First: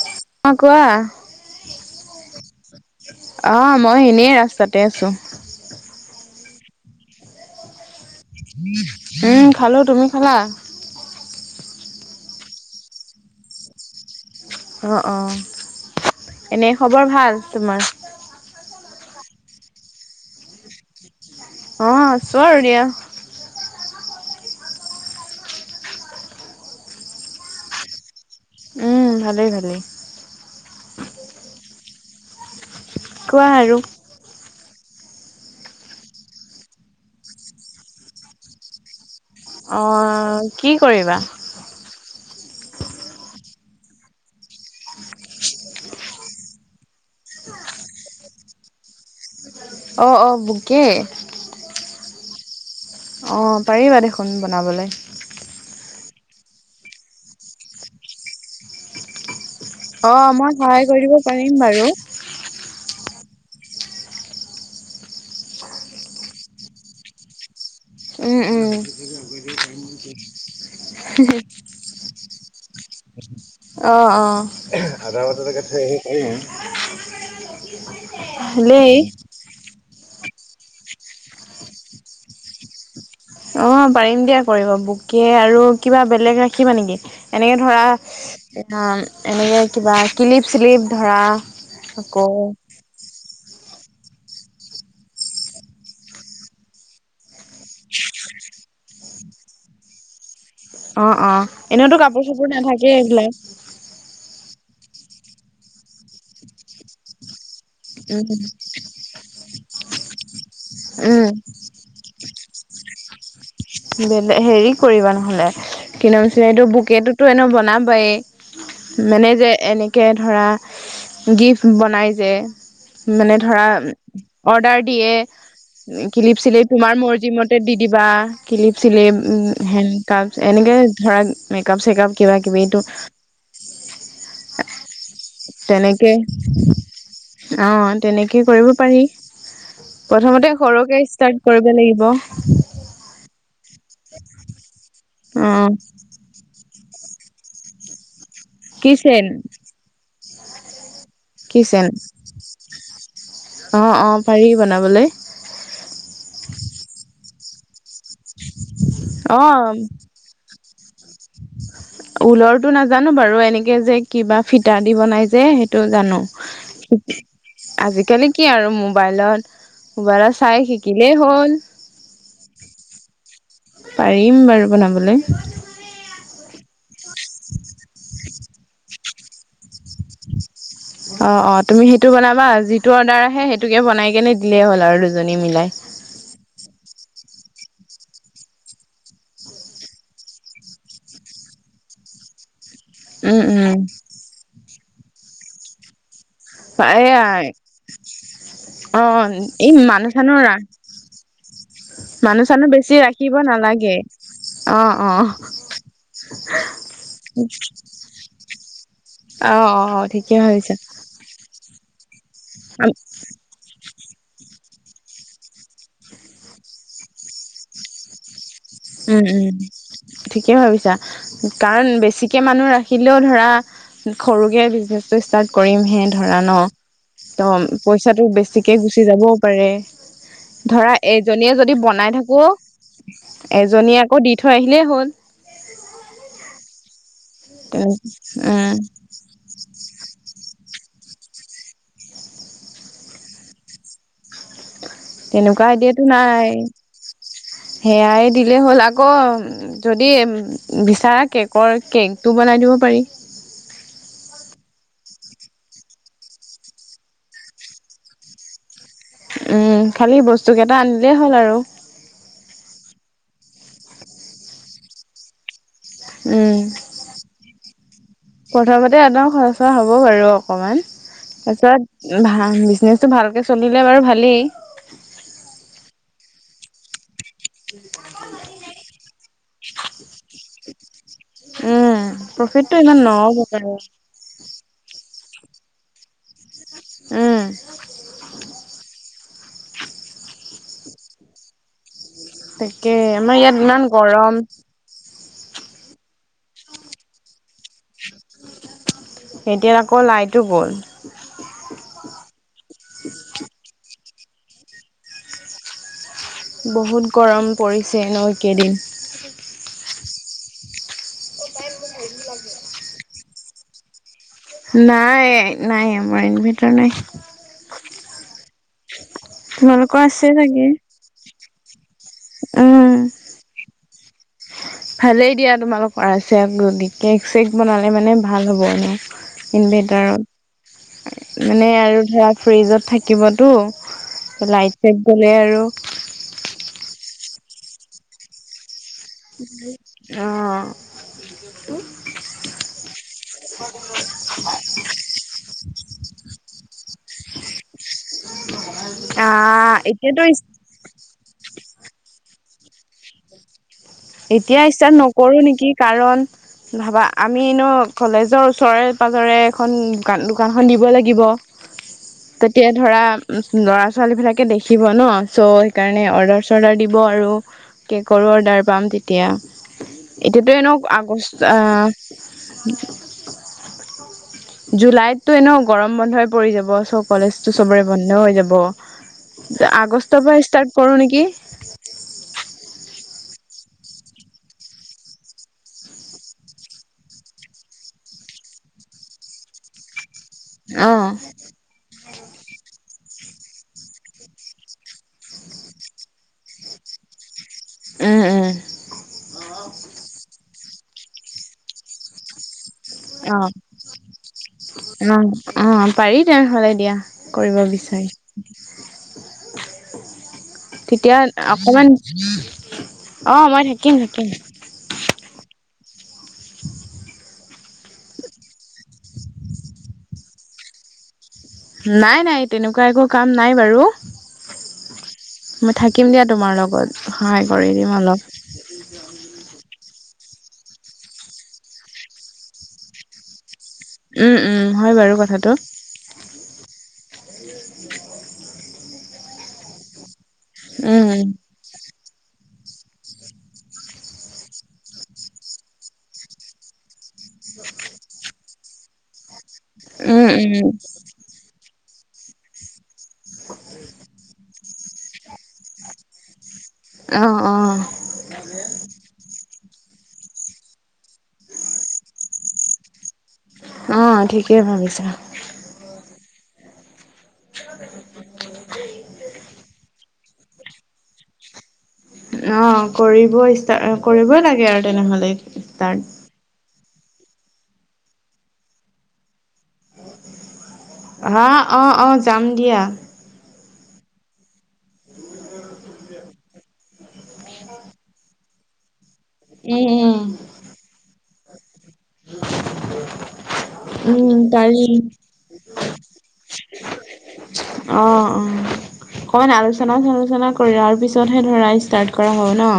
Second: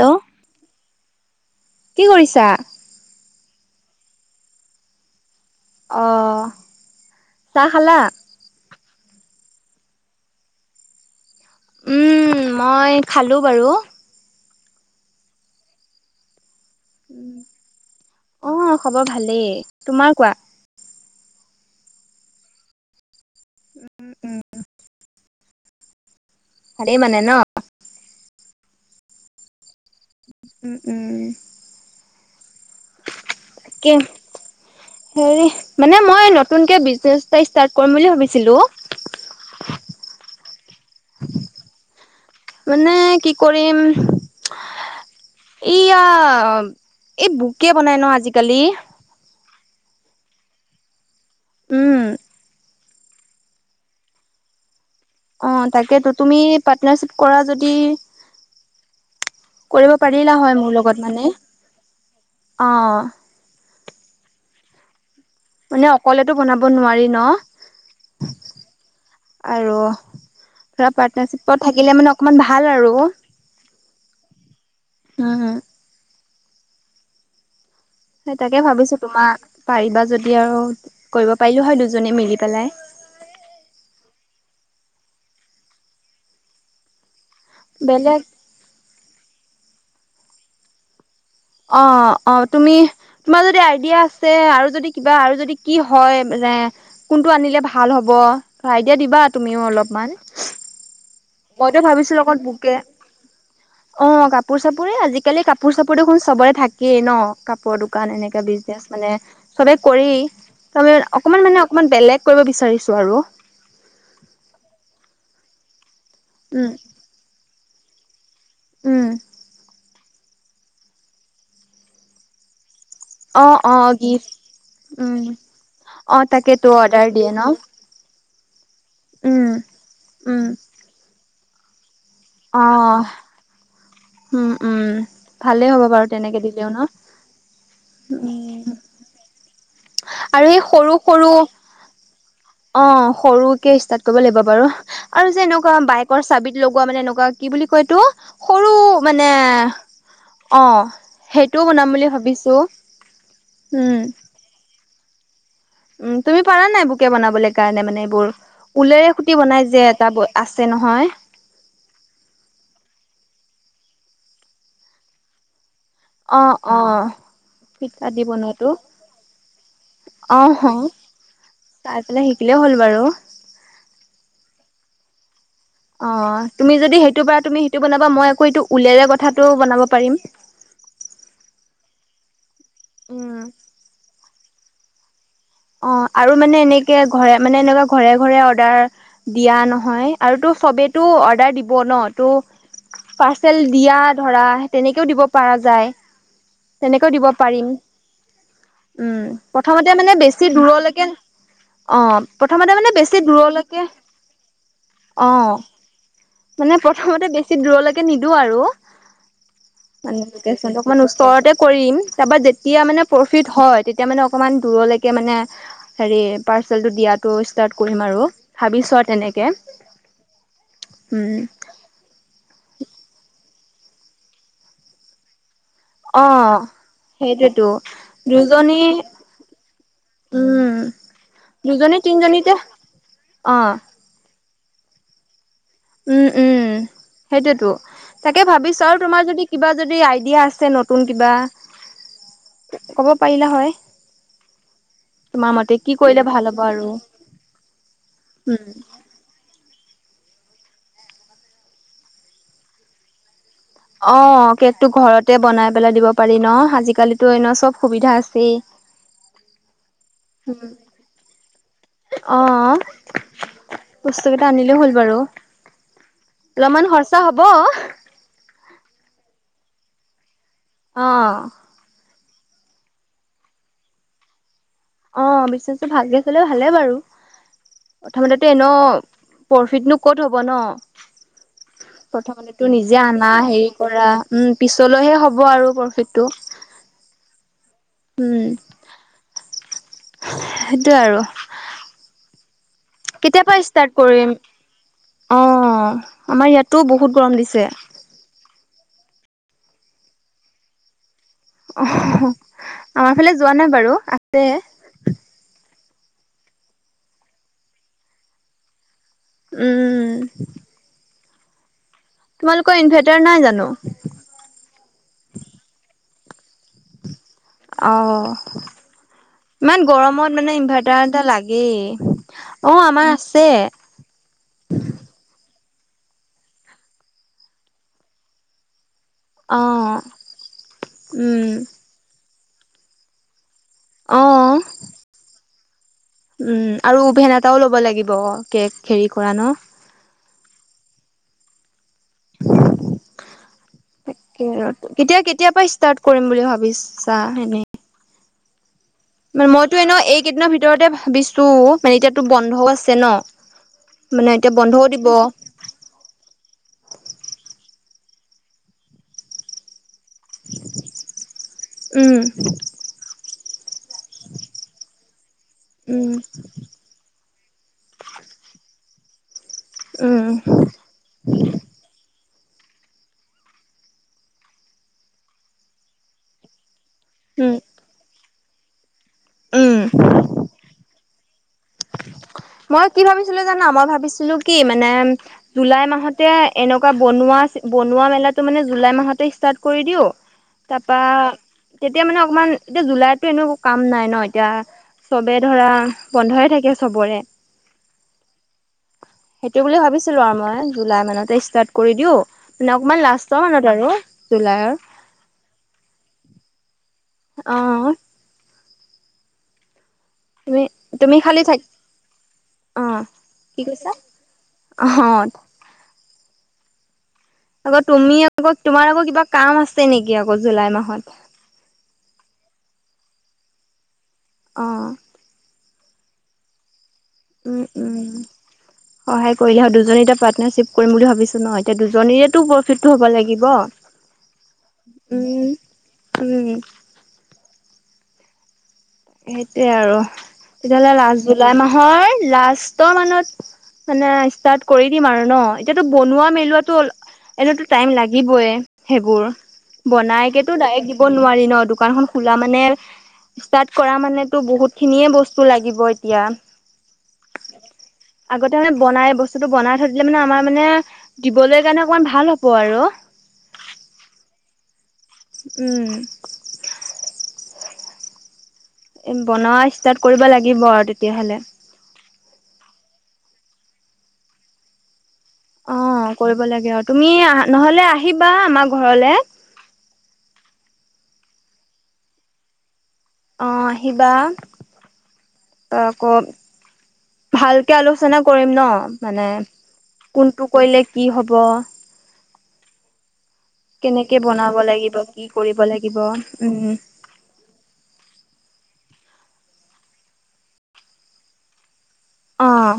Hello অ কোৱা কি কৰিছা? অঁ মই এনেই ৰাস্তাতে আছোঁ। অঁ চাহ খালা? উম খালো তুমি খালা? মই খালোঁ বাৰু অ অ এনে খবৰ ভাল তোমাৰ অ', খবৰ ভালেই তোমাৰ কোৱা? অ আছোঁ আৰু দিয়া। উম, ভালে মানে ন? উম ভালেই ভালেই। উম উম। কোৱা আৰু তাকে হেৰি মানে মই নতুনকে বিজনেচ এটা ষ্ট্ৰাট কৰিম বুলি ভাবিছিলোঁ। অ কি কৰিবা? মানে কি কৰিম, ইয়া এই বোকে বনাই ন আজিকালি,, অঁ অঁ বোকে। উম। অ পাৰিবা দেখোন বনাবলৈ। অ তাকেতো তুমি পাৰ্টনাৰশ্বিপ কৰা যদি কৰিব অ পাৰিলা মই হয় মোৰ সহায় কৰি লগত দিব মানে,, পাৰিম বাৰু অ মানে অকলেতো বনাব নোৱাৰি ন? উম উম আৰু ধৰা পাৰটনাৰশিপত থাকিলে মানে অকমান ভাল আৰু। অ অ আধ প [unintelligible] সেই তাকে ভাবিছো ভালেই তোমাক পাৰিবা যদি আৰু কৰিব পাৰিলোঁ হয় দুজনে মিলি পেলাই। অ পাৰিম দিয়া কৰিব বোকে আৰু কিবা বেলেগ ৰাখিবা নেকি? এনেকে বেলেগ ধৰা এনেকে কিবা ক্লিপ চিলিপ ধৰা অ আকৌ অ তুমি তোমাৰ যদি দিয়া আছে আৰু যদি কিবা আৰু যদি কি হয় যে কোনটো আনিলে ভাল হব। এতিয়া দিবা তুমিও অলপমান। অ অ মইতো এনেওতো ভাবিছো কাপোৰ লগত চাপোৰ বোকে নাথাকেই এইবিলাক অ ক। কাপোৰ চাপোৰে আজিকালি কাপোৰ চাপোৰ দেখোন চবৰে থাকেই ন। কাপৰ দোকান উম এনেকা বিজনেচ মানে চবে কৰি। তি অকমান উম মানে অকমান বেলেগ কৰিব বিচাৰিছো আৰু। বেলে হেৰি কৰিবা নহলে কিন্তু পি এইটো উম, বোকেটোতো এনে বনাবাই। উম। মানে যে এনেকে ধৰা গিফ্ট বনাই যে। মানে অ ধৰা অ গিফ্ট অৰ্ডাৰ দিয়ে। উম অ কিলিপ চিলিপ তাকেতো তোমাৰ অৰ্ডাৰ দিয়ে ন মৰ্জিমতে দি দিবা। কিলিপ চিলিপ উম হেণ্ডকাপ উম এনেকৈ ধৰা মেকআপ চেকআপ। কিবা কিবি অ এইটো। উম উম ভালে হ'ব বাৰু তেনেকে দিলেও ন। অ তেনেকে উম কৰিব পাৰি। আৰু প্ৰথমতে এই সৰু সৰকে সৰু ষ্টাৰ্ট কৰিব লাগিব। অ সৰুকে ষ্টাৰ্ট কৰিব লাগিব বাৰু আৰু অ যেনেকুৱা বাইকৰ চাবিত। লগোৱা মানে এনেকুৱা কি বুলি কয়টো সৰু কিচেন মানে অ। সেইটোও কিচেন বনাম বুলি ভাবিছো। অ অ পাৰি বনাবলৈ উম তুমি পাৰা নাই বোকে বনাবলৈ কাৰণে মানে এইবোৰ ওলেৰে খুটি অ বনাই যে এটা আ। আছে নহয়। ঊলৰটো নাজানো বাৰু এনেকে যে কিবা ফিটা দি বনাই যে। সেইটো জানো। অ অ ফিতা দি আজিকালি কি বনোৱাটো আৰু মোবাইলত মোবাইলত চাই শিকিলেই হ'ল। হিকিলে হ'ল বাৰু। পাৰিম বাৰু বনাবলৈ। অ তুমি যদি সেইটো পৰা তুমি সেইটো বনাবা মই আকৌ এইটো উলেৰে কথাটো বনাব পাৰিম। [unintelligible] অ অ তুমি সেইটো বনাবা যিটো অৰ্ডাৰ উম, আহে সেইটোকে বনাই কেনে দিলেই হ'ল আৰু। দুজনী মিলাই অ আৰু মানে এনেকে আ। ঘৰে মানে এনেকুৱা ঘৰে ঘৰে অৰ্ডাৰ দিয়া নহয় আৰুতো সবেতো অৰ্ডাৰ দিব ন। উম পাৰ্চেল উম দিয়া ধৰা তেনেকেও দিব পৰা যায়। তেনেকৈও দিব এয়া পাৰিম অ উম এই প্ৰথমতে মানুহ মানে বেছি। চানুহ বেছি ৰা দূৰলৈকে অ মানুহ চানুহ প্ৰথমতে মানে বেছি ৰাখিব দূৰলৈকে। নালাগে অ অ। মানে প্ৰথমতে বেছি দূৰলৈকে নিদো আৰু। অ অ ঠিকে ভাবিছা ওচৰতে কৰিম তাৰ যেতিয়া মানে প্ৰফিট হয়। এতিয়া মানে অকণমান দূৰলৈকে মানে হেৰি পাৰ্চেলটো দিয়াটো ষ্টাৰ্ট কৰিম আৰু। ভাবিছো আৰু উম তেনেকে উম ঠিকেই ভাবিছা উম কাৰণ বেছিকে মানুহ ৰাখি। থাকিলেও ধৰা সৰুকে বিজনেচটো ষ্টাৰ্ট কৰিমহে অ ধৰা ন। ত সেইটোৱেতো পইচাটো বেছিকে দুজনী গুচি যাবও পাৰে। উম ধৰা এজনীয়ে যদি দুজনী বনাই থাকো। তিনিজনীতে অ এজনীয়ে আকৌ দি থৈ আহিলেই হ'ল। উম উম সেইটোৱেতো তাকে উম ভাবিছো আৰু তোমাৰ যদি কিবা যদি আইডিয়া আছে। নতুন কিবা ক'ব পাৰিলে হয়। তোমাৰ তেনেকুৱা মতে কি এইডিয়াতো কৰিলে ভাল নাই। হ'ব আৰু সেয়াই দিলে উম হ'ল আকৌ। যদি বিচাৰা কেকৰ কেকটো বনাই দিব পাৰি। অ কেকতটো ঘৰতে বনাই পেলাই দিব পাৰি ন আজিকালিতো এনে চব সুবিধা আছেই। উম খালি বস্তু কেইটা আনিলেই হ'ল আৰু। বস্তু এটা আনিলেই হ'ল বাৰু। উম অলপমান খৰচা হব। প্ৰথমতে একদম খচৰা হব বাৰু অকমান অ', তাৰপিছত। ভ বিজনেচটো ভালকে চলিলে বাৰু ভালেই। অ', বিজনেচটো ভালকে ভালে বাৰু। প্ৰথমতেটো এনেও প্ৰফিটনো ক'ত হ'ব ন। উম প্ৰথমতে তো প্ৰফিটটো নিজে ইমান আনা নহ'ব হেৰি বাৰু কৰা উম পিছলৈহে হ'ব। হব আৰু প্ৰফিটটো উম সেইটো আৰু তাকে আমাৰ কেতিয়া ইয়াত পৰা ইমান ষ্টাৰ্ট কৰিম গৰম অ আমাৰ ইয়াতো বহুত গৰম দিছে। এতিয়া আকৌ লাইটো গ'ল। অ আমাৰ ফালে যোৱা নাই বাৰু আছে। বহুত গৰম পৰিছে ন একেইদিন। উম তোমালোকৰ ইনভাৰ্টাৰ নাই জানো নাই নাই আমাৰ ইনভেটাৰ নাই। অ ইমান তোমালোকৰ আছে গৰমত মানে চাগে ইনভেৰ্টাৰ এটা লাগে। অ উম আমাৰ আছে। ভালেই দিয়া তোমালোকৰ আছে গতিকে কেক চেক বনালে মানে ভাল হ'ব ন অ', ইনভেটাৰত উম, মানে আৰু ধৰা। ফ্ৰীজত থাকিবতো অ', লাইট চাইট গ'লে আৰু উম আৰু উভেন এটাও ল'ব লাগিব কেক হেৰি কৰা ন? অ কেতিয়া কেতিয়াপা ষ্টাৰ্ট কৰিম বুলি ভাব বিশাস এনে মানে আহ মইতো এনে এতিয়াতো এইকেইদিনৰ ভিতৰতে ভাবিছো মানে এতিয়াতো বন্ধও আছে ন। মানে এতিয়া বন্ধও ষ্টাৰ্ট দিব নকৰো নেকি কাৰণ ভাবা আমি এনেও কলেজৰ ওচৰে পাজৰে এখন দান দোকানখন দিব লাগিব উম, তেতিয়া ধৰা ল ছোৱালীবিলাকে দেখিব ন চ' সেইকাৰণে উম, অৰ্ডাৰ চৰ্ডাৰ দিব আৰু কেকৰো অৰ্ডাৰ পাম তেতিয়া উম, এতিয়াতো এনেও আগষ্ট আহ জুলাইতটো এনে গৰম বন্ধই পৰি যাব চ কলেজটো উম, চবৰে বন্ধ হৈ যাব উম। আগষ্টৰ পৰা কৰোঁ নেকি। মই কি ভাবিছিলো জানা মই ভাবিছিলো কি মানে জুলাই মাহতে এনেকুৱা বনোৱা। বনোৱা মেলাটো মানে জুলাই মাহতে ষ্টাৰ্ট কৰি দিও। তাৰপা উম তেতিয়া মানে অকমান। এতিয়া জুলাইতো এনেও কাম নাই ন এতিয়া চবে ধৰা বন্ধয় থাকে চবৰে। উম সেইটো বুলি ভাবিছিলো আৰু মই জুলাই মানতে ষ্টাৰ্ট কৰি দিও। মানে অকমান অ লাষ্টৰ মানত আৰু জুলাইৰ অ অ পাৰি তেনেহ'লে দিয়া। অ কৰিব বিচাৰি। তুমি তুমি তেতিয়া খালি থাক অকমান। অ অ কি মই কৈছা থাকিম থাকিম। অ [inaudible] আকৌ তুমি আকৌ তোমাৰ আকৌ কিবা কাম আছে নেকি আকৌ জুলাই মাহত নাই নাই তেনেকুৱা একো কাম নাই বাৰু আহঁ মই থাকিম দিয়া তোমাৰ লগত সহায় উম কৰি দিম উম অলপ সহায় কৰিলেহ দুই দুজনী এতিয়া পাৰ্টনাৰশ্বিপ কৰিম ভাবিছোঁ ন এতিয়া দুজনীতো প্ৰফিটটো হ'ব লাগিব উম উম হয় বাৰু উম, কথাটো উম [inaudible] সেইটোয়ে আৰু তেতিয়াহ'লে উম লাষ্ট উম জুলাই মাহৰ লাষ্ট ত মানত মানে ষ্টাৰ্ট কৰি দিম আৰু ন এতিয়াতো বনোৱা মেলোৱাটো অলপ এনেইতো টাইম লাগিবই সেইবোৰ উম বনাইকেতো উম ডাইৰেক্ট দিব নোৱাৰি ন দোকান খন খোলা মানে ষ্টাৰ্ট হয় কৰা মানেটো বহুত খিনিয়ে বস্তু লাগিব এতিয়া অ অ আগতে মানে বনাই বস্তুটো বনাই থৈ দলে মানে আমাৰ মানে দিবলৈ কাৰণে অকমান ভাল হব আৰু অ ঠিকেই ভাবিছা উম [inaudible] এ বনোৱা ষ্টাৰ্ট কৰিব লাগিব আৰু তেতিয়াহলে অ কৰিব ষ্টট কৰিবই লাগে আৰু তেনেহলে অ ষ্টাৰ্ট। কৰিব লাগে আৰু তুমি নহলে আহিবা আমাৰ ঘৰলে হা অ অ যাম দিয়া অ আহিবা আকৌ ভালকে আলোচনা কৰিম ন মানে উম, কোনটো কৰিলে কি হ'ব কেনেকে বনাব পাৰি। লাগিব কি কৰিব লাগিব উম অ অ অকমান আলোচনা চালোচনা কৰি পিছতহে ধৰা ষ্টাৰ্ট কৰা হ'ব ন অ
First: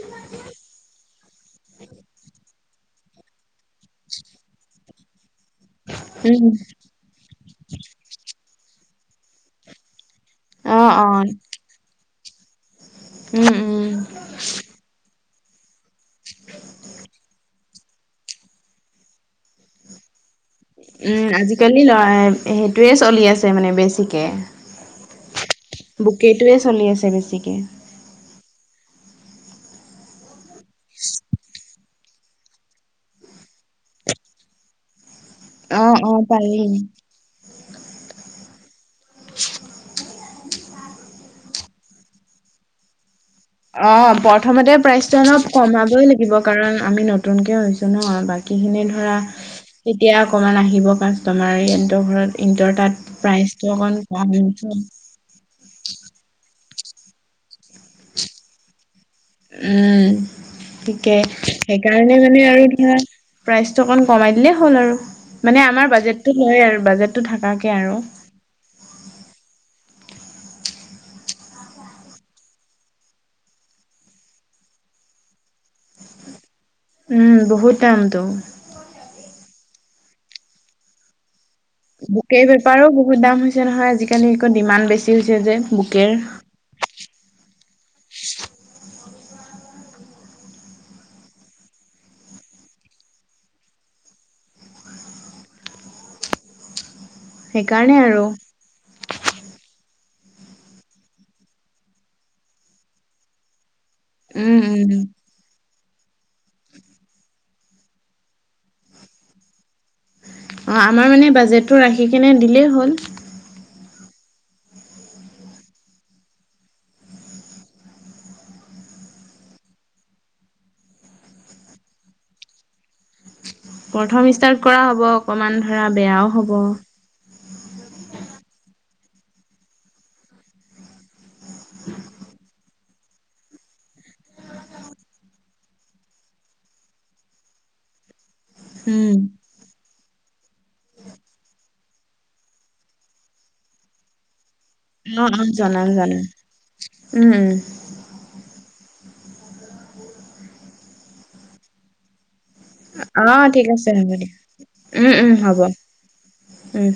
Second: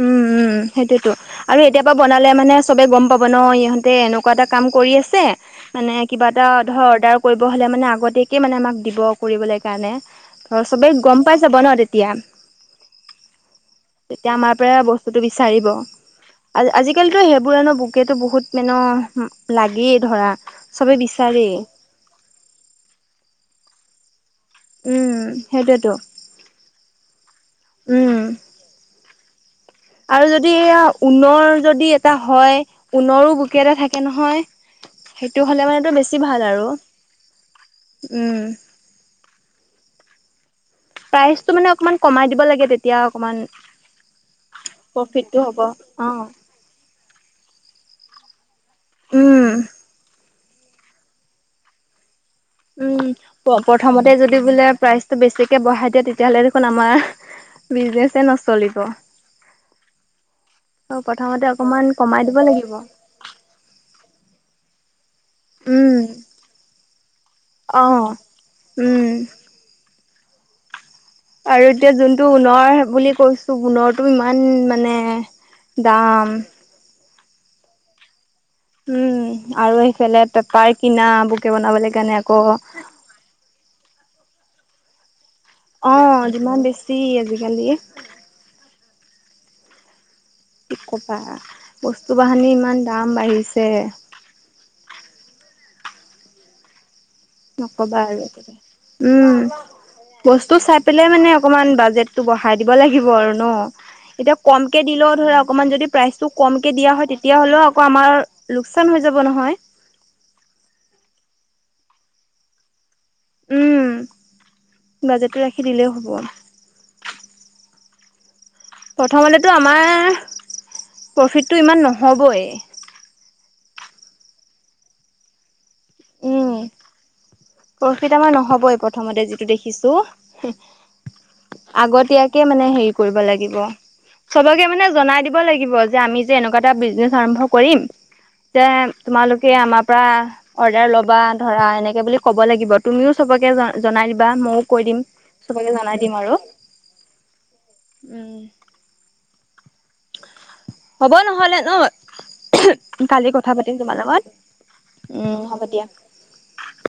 উম উম সেইটোয়েতো আৰু এতিয়া পৰা বনালে মানে চবে গম পাব ন ইহঁতে এনেকুৱা এটা কাম কৰি আছে মানে কিবা উম। এটা ধৰ অৰ্ডাৰ কৰিব হ'লে মানে আগতীয়কে মানে আমাক দিব কৰিবলৈ কাৰণে ধৰ অ', চবেই গম অ', পাই যাব ন তেতিয়া উম, উম, তেতিয়া আমাৰ পৰা বস্তুতটো বিচাৰিব আ আজিকালিতো সেইবোৰনো বুকেতো বহুত মানে লাগেই ধৰা চবে উম বিচাৰেই আজিকালি লৰা সেইটোয়ে চলি আছে মানে বেছিকে উম সেইটোয়েতো বুকেইটোয়ে চলি আছে বেছিকে উম আৰু যদি ঊণ যদি এটা হয় ঊণো বোকে এটা থাকে নহয় [inaudible] সেইটো হ'লে মানটো অ', বেছি অ', ভাল আৰু পাৰি। উম প্ৰাইচটো মানে অকণমান কমাই দিব লাগে তেতিয়া অকমান অ প্ৰথমতে প্ৰাইচটো প্ৰফিটটো অলপ হ'ব অ কমাবই লাগিব কাৰণ আমি নতুনকে হৈছো ন বাকী বাকী খিনিধৰা উম তেতিয়া অকমান আহিব কাষ্টমাৰ ইহঁতৰ ঘৰত ইহঁতৰ তাত উম প্ৰাইচটো অকণ প্ৰথমতে কম যদি বোলে প্ৰাইজটো বেছিকে বঢ়াই দিয়ে তেতিয়াহ'লে আমাৰ বিজনেছে নচলিব উম অ থিকে প্ৰথমতে অকমান সেইকাৰণে কমাই দিব মানে আৰু লাগিব ধৰা প্ৰাইচটো অকমান কমাই দিলেই হ'ল আৰু মানে আমাৰ উম বাজেটটো লয় আৰু বাজেটটো থাকাকে অ আৰু উম আৰু এতিয়া যোনটো ঊণৰ বুলি কৈছো ঊনৰটো ইমান মানে দাম উম বহুত টাইমটো উম আৰু এইফালে পেপাৰ কিনা বনাবলৈ কাৰণে আকৌ বুকে বেপাৰো বহুত দাম হৈছে নহয় আজিকালি ডিমাণ্ড বেছি হৈছে যে অ বুকেৰ যিমান বেছি আজিকালি কি কবা বস্তু বাহানি ইমান দাম বাঢ়িছে [unintelligible] নকবা আৰু এতি উম বস্তু চাই পেলাই মানে অকমান বাজেটটো বঢ়াই দিব লাগিব আৰু ন এতিয়া উম, কমকে উম। দিলেও ধৰা অকণমান যদি প্ৰাইচটো কমকে দিয়া হয়, তেতিয়া হ'লেও আকৌ আমাৰ লোকচান হৈ যাব নহয়। অৱ আমাৰ মানে বাজেটটো ৰাখি কেনে দিলেই হ'ল। উম বাজেটটো ৰাখি দিলেইও হ'ব। প্ৰথমতেতো আমাৰ প্ৰফিটটো ইমান নহ'বই প্ৰথম ষ্টাৰ্ট কৰা হ'ব অকমান ধৰা বেয়াও হ'ব। প্ৰফিত আমাৰ নহ'বই প্ৰথমতে যিটো দেখিছো। আগতীয়াকে মানে হেৰি কৰিব লাগিব। সবকে মানে জনাই দিব লাগিব যে আমি যে এনেকুৱা এটা বিজনেচ আৰম্ভ কৰিম এতিয়া অ তোমালোকে আমাৰ পৰা অৰ্ডাৰ ল'বা ধৰা এনেকে বুলি ক'ব লাগিব তুমিও চবকে জনাই দিবা মোক কৈ দিম চবকে জনাম জনাই দিম জনাম আৰু, উম উম উম হ'ব নহলে ন অ কালি কথা ঠিক পাতিম আছে তোমাৰ হ'ব দিয়া লগত, উম হ'ব দিয়া উম